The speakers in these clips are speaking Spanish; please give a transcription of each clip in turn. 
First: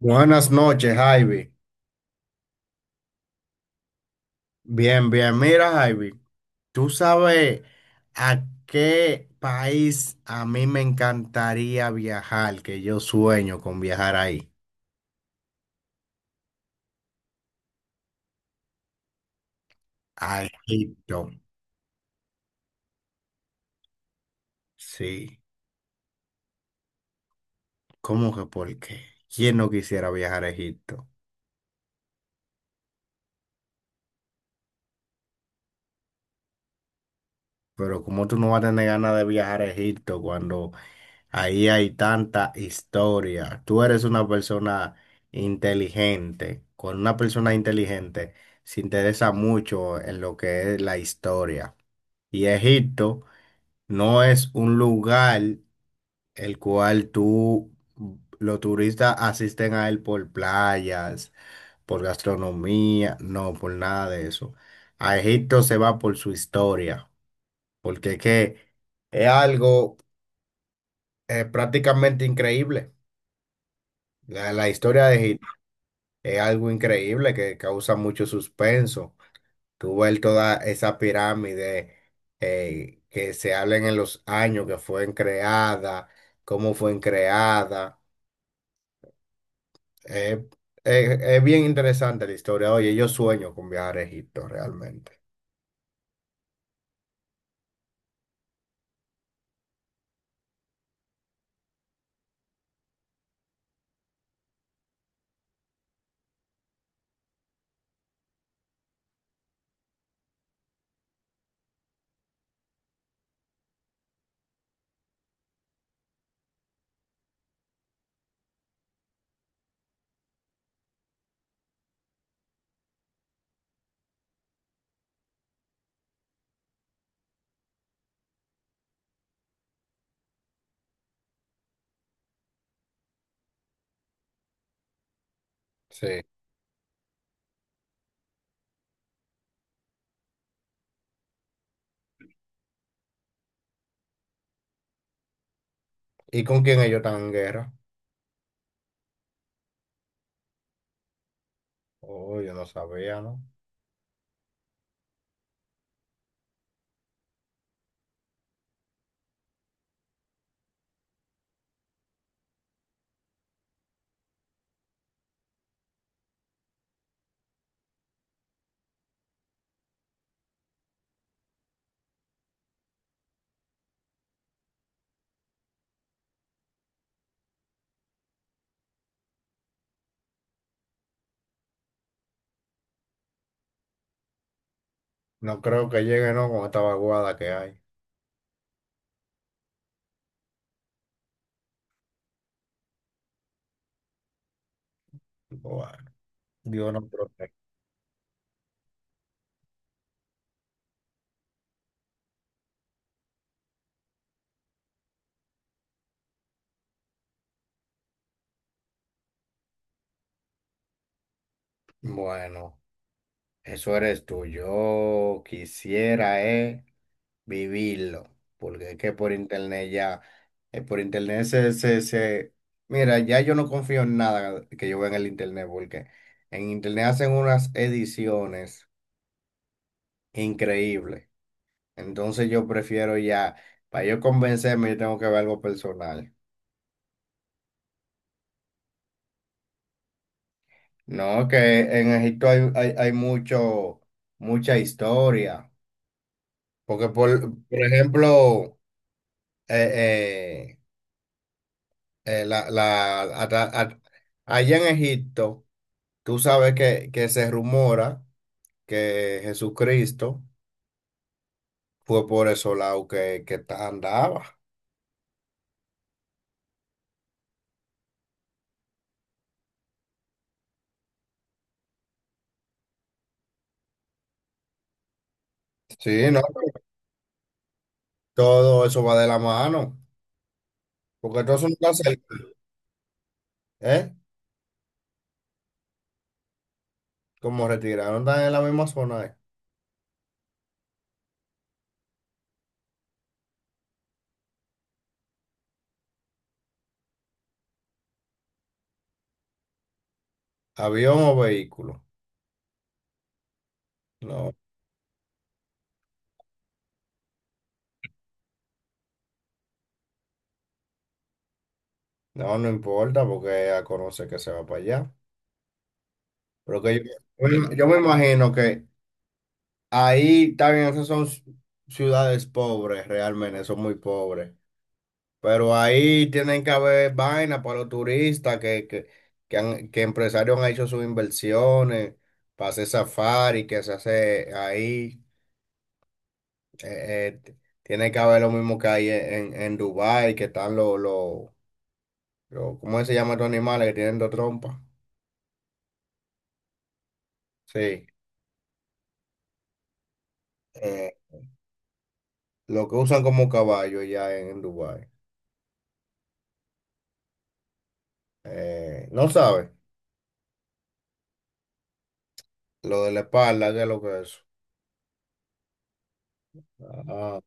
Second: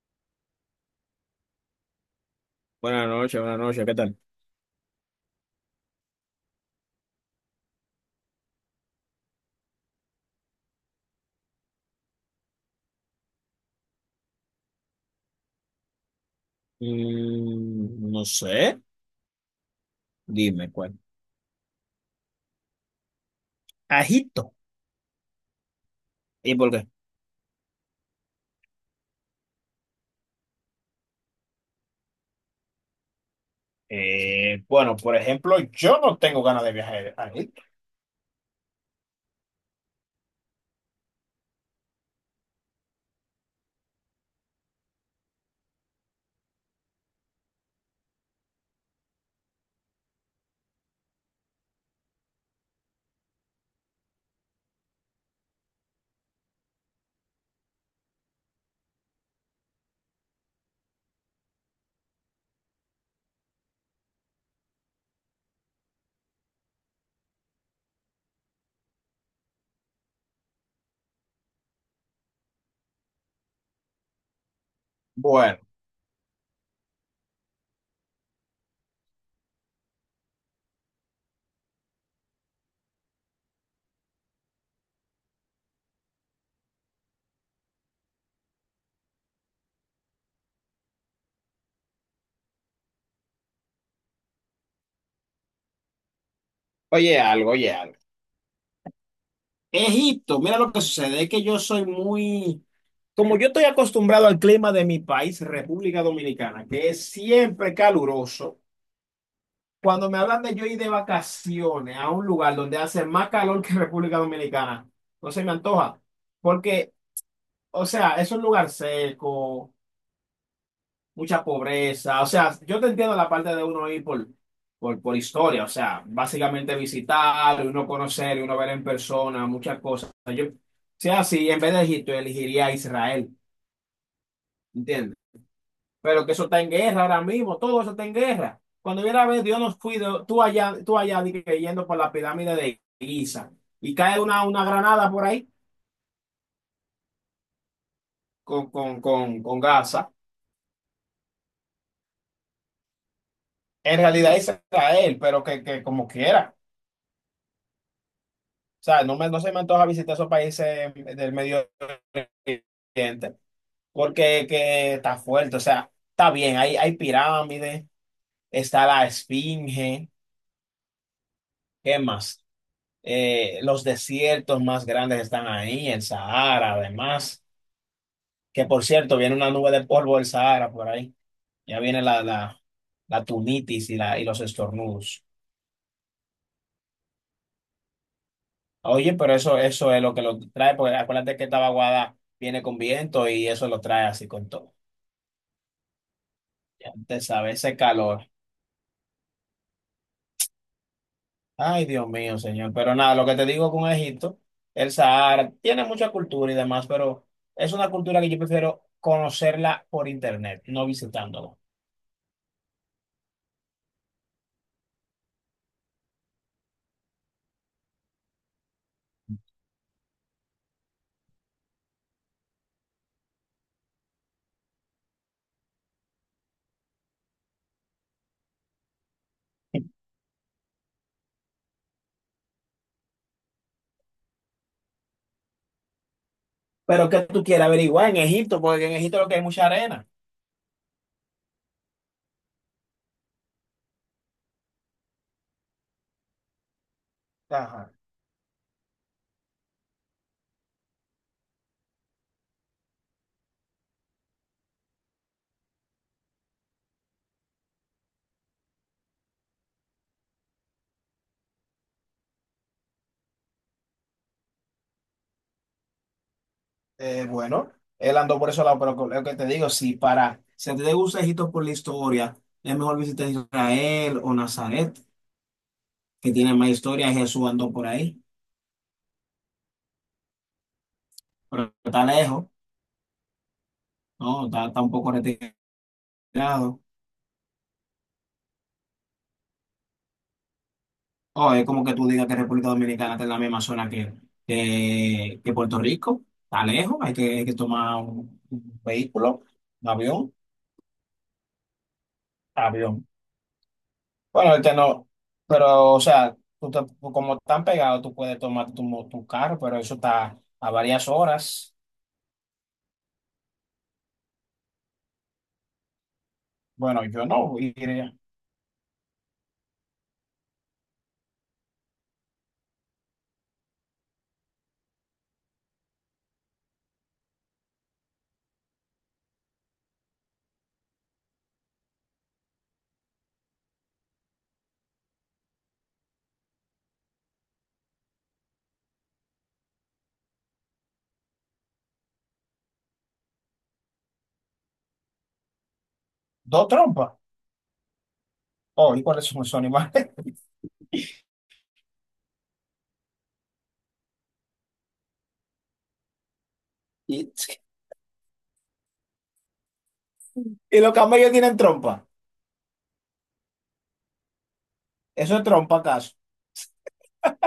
Buenas noches, Javi. Buenas noches, ¿qué tal? Bien, bien. Mira, Javi, ¿tú sabes a qué país a mí me encantaría viajar? Que yo sueño con viajar ahí. No sé, A dime cuál. Egipto. Egipto. Sí. ¿Y por qué? ¿Cómo que por qué? ¿Quién no quisiera viajar a Egipto? Bueno, por ejemplo, yo no tengo ganas de viajar a Egipto. Pero como tú no vas a tener ganas de viajar a Egipto cuando ahí hay tanta historia? Tú eres una persona inteligente. Con una persona inteligente se interesa mucho en lo que es la historia. Y Egipto no es un lugar el cual tú, los turistas asisten a él por playas, por gastronomía, no, por nada de eso. A Egipto se va por su historia, porque es que es algo prácticamente increíble. La historia de Egipto Bueno, es algo increíble que causa mucho suspenso. Tú ves toda esa pirámide que se habla en los años que fue creada, cómo fue creada. Eh, es bien interesante la historia. Oye, yo sueño con viajar a Egipto realmente. oye algo, oye algo. Egipto, mira lo que sucede, es que yo soy muy, como yo estoy acostumbrado al clima de mi país, República Dominicana, que es siempre caluroso, cuando me hablan de yo ir de vacaciones a un lugar donde hace más calor que República Dominicana, no se me antoja, porque... O sea, es un lugar seco, mucha pobreza. O sea, yo te entiendo la parte de uno ir por historia. O sea, básicamente visitar, uno conocer, uno ver en persona, muchas cosas. Yo, sea así, en vez de Egipto, elegiría Israel, ¿entiendes? Sí. Pero que eso está en guerra ahora mismo, todo eso está en guerra. Cuando viera a ver, Dios nos cuide, tú allá di que yendo por la pirámide de Giza y cae una granada por ahí ¿Y con quién ellos están en guerra? con Gaza. Oh, yo no sabía, ¿no? En realidad es Israel, pero que como quiera. O sea, no, me, no se me antoja visitar esos países del Medio Oriente, porque que está fuerte, o sea, está bien, hay pirámides, está la Esfinge, ¿qué más? Los desiertos más grandes están ahí, el Sahara, además, que por cierto, viene una nube de polvo del Sahara por ahí, ya viene la tunitis y, la, y los estornudos. No creo que llegue, ¿no? Con esta vaguada que hay. Oye, pero eso es lo que lo trae, porque acuérdate que esta vaguada viene con viento y eso lo trae así con todo. Bueno, Dios Ya nos te sabe, protege. ese calor. Ay, Dios mío, señor. Pero nada, lo que te digo con Egipto, el Sahara, tiene mucha cultura y demás, pero es una cultura que yo prefiero conocerla por internet, no visitándolo. Bueno, eso eres tú. Yo quisiera vivirlo, porque es que por internet ya, por internet se, se, se- mira, ya yo no confío en nada que yo vea en el internet, porque en internet hacen unas ediciones increíbles. Entonces yo prefiero ya, para yo convencerme, yo tengo que ver algo personal. Pero que tú quieras averiguar en Egipto, porque en Egipto lo que hay es mucha arena. No, que en Egipto hay, hay mucho, mucha historia. Porque, por Ajá. ejemplo, eh, eh, eh, la, la- ata- at- allá en Egipto, tú sabes que se rumora que Jesucristo fue por esos lados que, andaba. Bueno, él andó por ese lado, pero lo que te digo, si para, si a ti te gusta Egipto por la historia, es mejor visitar Israel o Nazaret, Sí, que ¿no? tiene más historia, Jesús andó por ahí, Todo eso va de la mano. Porque todos son pero tan está cerca, lejos, ¿eh? ¿no? Está, está un poco retirado. Como retiraron, están en la misma zona. ¿Eh? O es como que tú digas que República Dominicana está en la misma zona que, que Puerto Rico. Está lejos, hay que tomar un vehículo, un avión, Avión o vehículo. avión. Bueno, No, ahorita no, pero o sea, tú como están pegados, tú puedes tomar tu, tu carro, pero eso está a varias horas. No importa porque a conocer que se va para allá. Pero que Bueno, yo no yo me iría. imagino que ahí también esas son ciudades pobres, realmente, son muy pobres. Pero ahí tienen que haber vaina para los turistas que empresarios han hecho sus inversiones para hacer safari, que se hace ahí. Eh, eh, tiene que haber lo mismo que hay en Dubái, que están ¿cómo se llaman estos animales que tienen dos trompas? Dos trompas. Sí, Oh, ¿y cuáles son esos animales? eh, lo que usan como caballo ya en Dubái. Y, No sabe, y los camellos tienen trompa. lo de la espalda, ¿qué es lo que es? ¿Eso es trompa acaso? Ah,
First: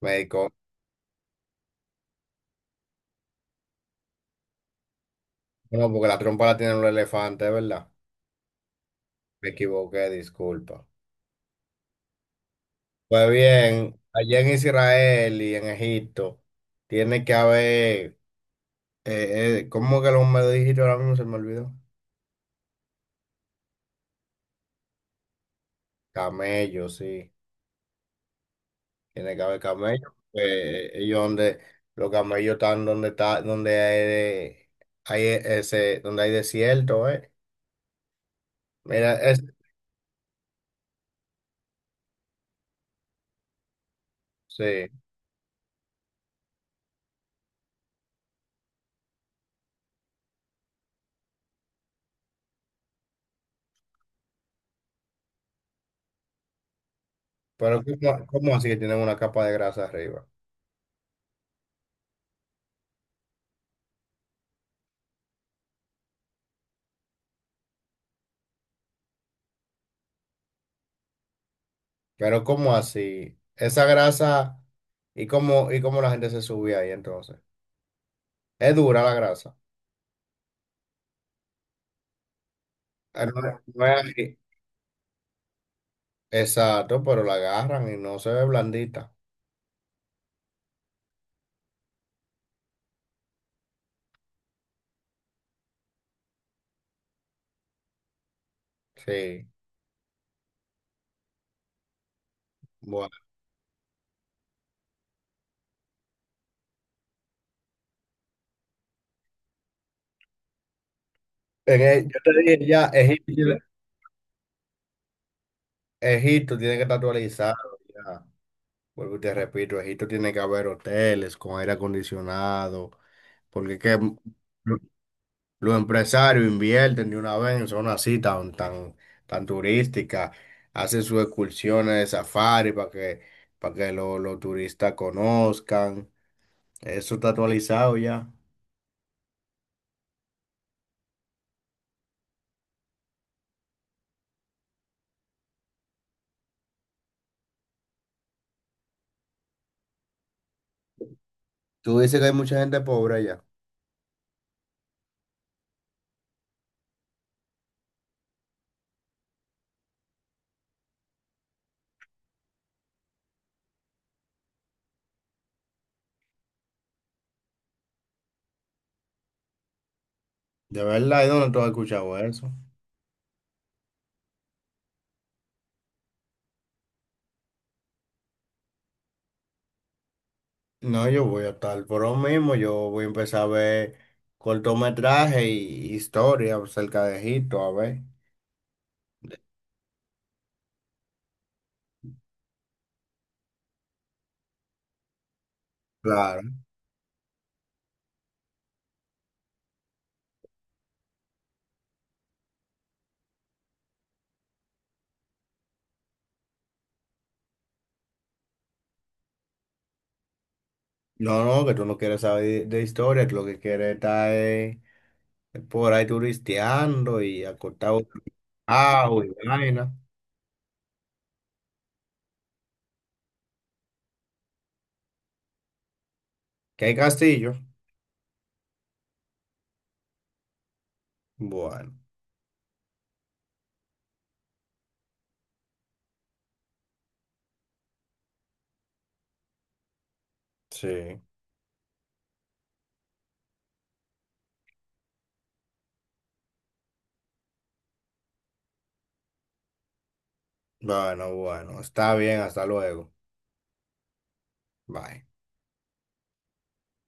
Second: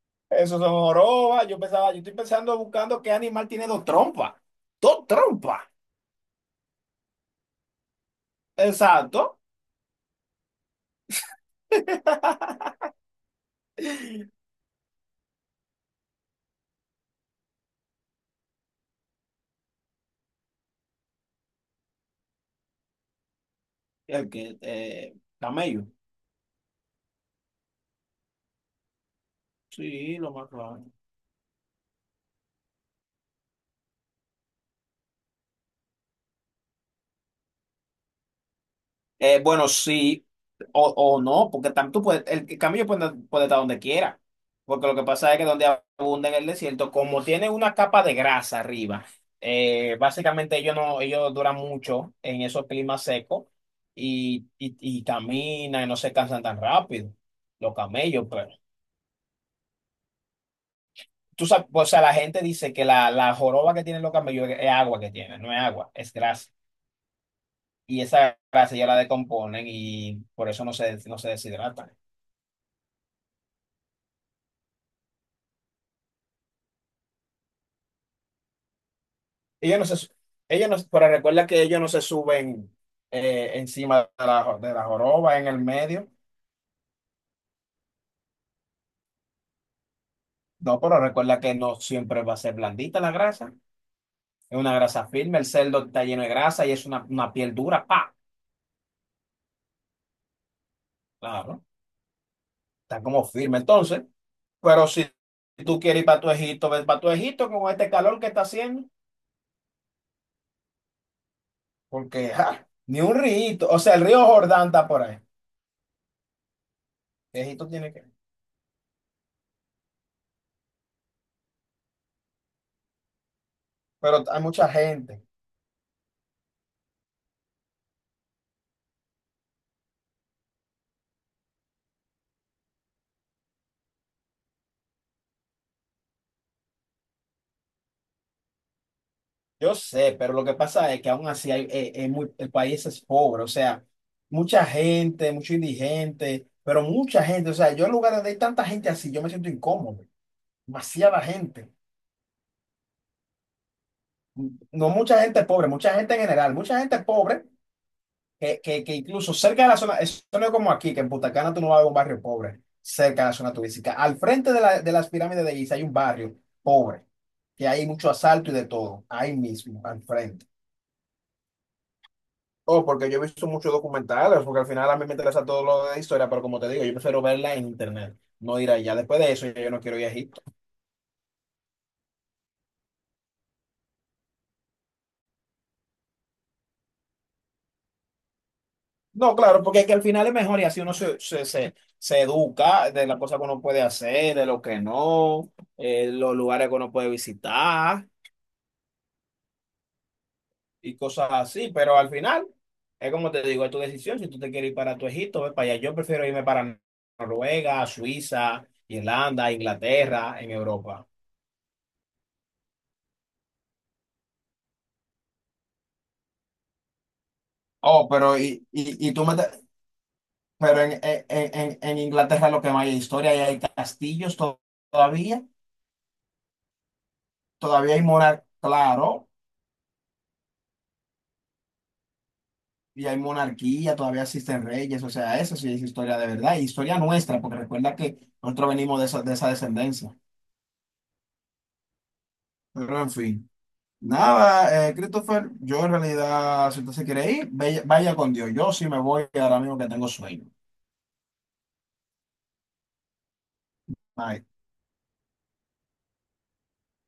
me equivoqué. Eso son jorobas. Yo pensaba, yo estoy pensando buscando qué animal tiene dos trompas. Dos trompas. No, porque la trompa la tienen los elefantes, ¿verdad? Exacto. Me equivoqué, disculpa. Pues bien, allá en Israel y en Egipto tiene que haber, ¿cómo que lo me dijiste ahora mismo? Se me olvidó. El que, camello. Camellos, sí. Tiene que haber camellos. Sí, lo más claro. Ellos donde, los camellos están donde está, donde hay ese, donde hay desierto, ¿eh? Mira, es, Bueno, sí o no, porque tú puedes, el camello puede, puede estar donde quiera, sí. porque lo que pasa es que donde abunda en el desierto, como tiene una capa de grasa arriba, básicamente ellos no, ellos duran mucho en esos climas secos y caminan y no se cansan tan rápido, los Pero ¿cómo, camellos, pero cómo así que tienen una capa de grasa arriba? tú sabes, o sea, la gente dice que la joroba que tienen los camellos es agua que tienen, no es agua, es grasa, y esa grasa ya la decomponen y por eso no se, no se deshidratan. Pero ¿cómo así? Esa grasa, y cómo la gente se subía ahí entonces? Es dura la grasa. Ellos no se, su- ellos no, pero recuerda que ellos no se suben No, no es encima de así. De la joroba, en el medio. Exacto, pero la agarran y no se ve blandita. No, pero recuerda que no siempre va a ser blandita la grasa. Es una grasa firme, el cerdo está lleno de grasa y es una piel dura, pa, Sí, claro, está bueno. como firme. Entonces, pero si tú quieres ir para tu Egipto, ves para tu Egipto con este calor que está haciendo, Yo porque te dije ja, ya, ni un río, o sea, el río Jordán está por ahí. Egipto tiene que estar actualizado Egipto tiene que, ya. Vuelvo y te repito, Egipto tiene que haber hoteles con aire acondicionado, porque es que pero hay mucha gente. los empresarios invierten de una vez en zonas así tan, tan, tan turísticas, hacen sus excursiones de safari para que, los turistas conozcan. Eso está actualizado ya. Yo sé, pero lo que pasa es que aún así hay- muy- el país es pobre, o sea, mucha gente, mucho indigente, pero mucha gente, o sea, yo en lugar donde hay tanta gente así, yo me siento incómodo, demasiada gente. Tú dices que hay mucha gente pobre allá. No mucha gente pobre, mucha gente en general, mucha gente pobre, que incluso cerca de la zona, eso no es como aquí, que en Punta Cana tú no vas a ver un barrio pobre, cerca de la zona turística. Al frente de, de las pirámides de Giza hay un barrio pobre, que hay mucho asalto y de todo, ahí mismo, al frente. De verdad, ¿y dónde tú has escuchado eso? Oh, porque yo he visto muchos documentales, porque al final a mí me interesa todo lo de historia, pero como te digo, yo prefiero verla en internet, no ir allá. Después de eso, yo no quiero ir a Egipto. No, yo voy a estar por lo mismo, yo voy a empezar a ver cortometraje y historia acerca de Egipto, a ver. No, claro, porque es que al final es mejor y así uno se educa de las cosas que uno puede hacer, de lo que no, los Claro. lugares que uno puede visitar y cosas así, pero al final es como te digo, es tu decisión. Si tú te quieres ir para tu Egipto, ve para allá. Yo prefiero irme para Noruega, Suiza, Irlanda, Inglaterra, en Europa. No, no, que tú no quieres saber de historia, tú lo que quieres está es por ahí turisteando y acostado Oh, pero y abajo tú y me... vaina. Pero en Inglaterra lo que más hay es historia, y hay castillos todavía, ¿Que hay castillo? todavía hay monarquía, claro, Bueno, y hay monarquía, todavía existen reyes, o sea, eso sí es historia de verdad, y historia nuestra, porque recuerda que nosotros venimos de esa descendencia. sí. Pero en fin, nada, Christopher, yo en realidad, si usted se quiere ir, vaya, vaya con Dios, yo sí me voy ahora mismo que tengo sueño. Bueno, bueno, está bien, hasta luego. Bye. Bye.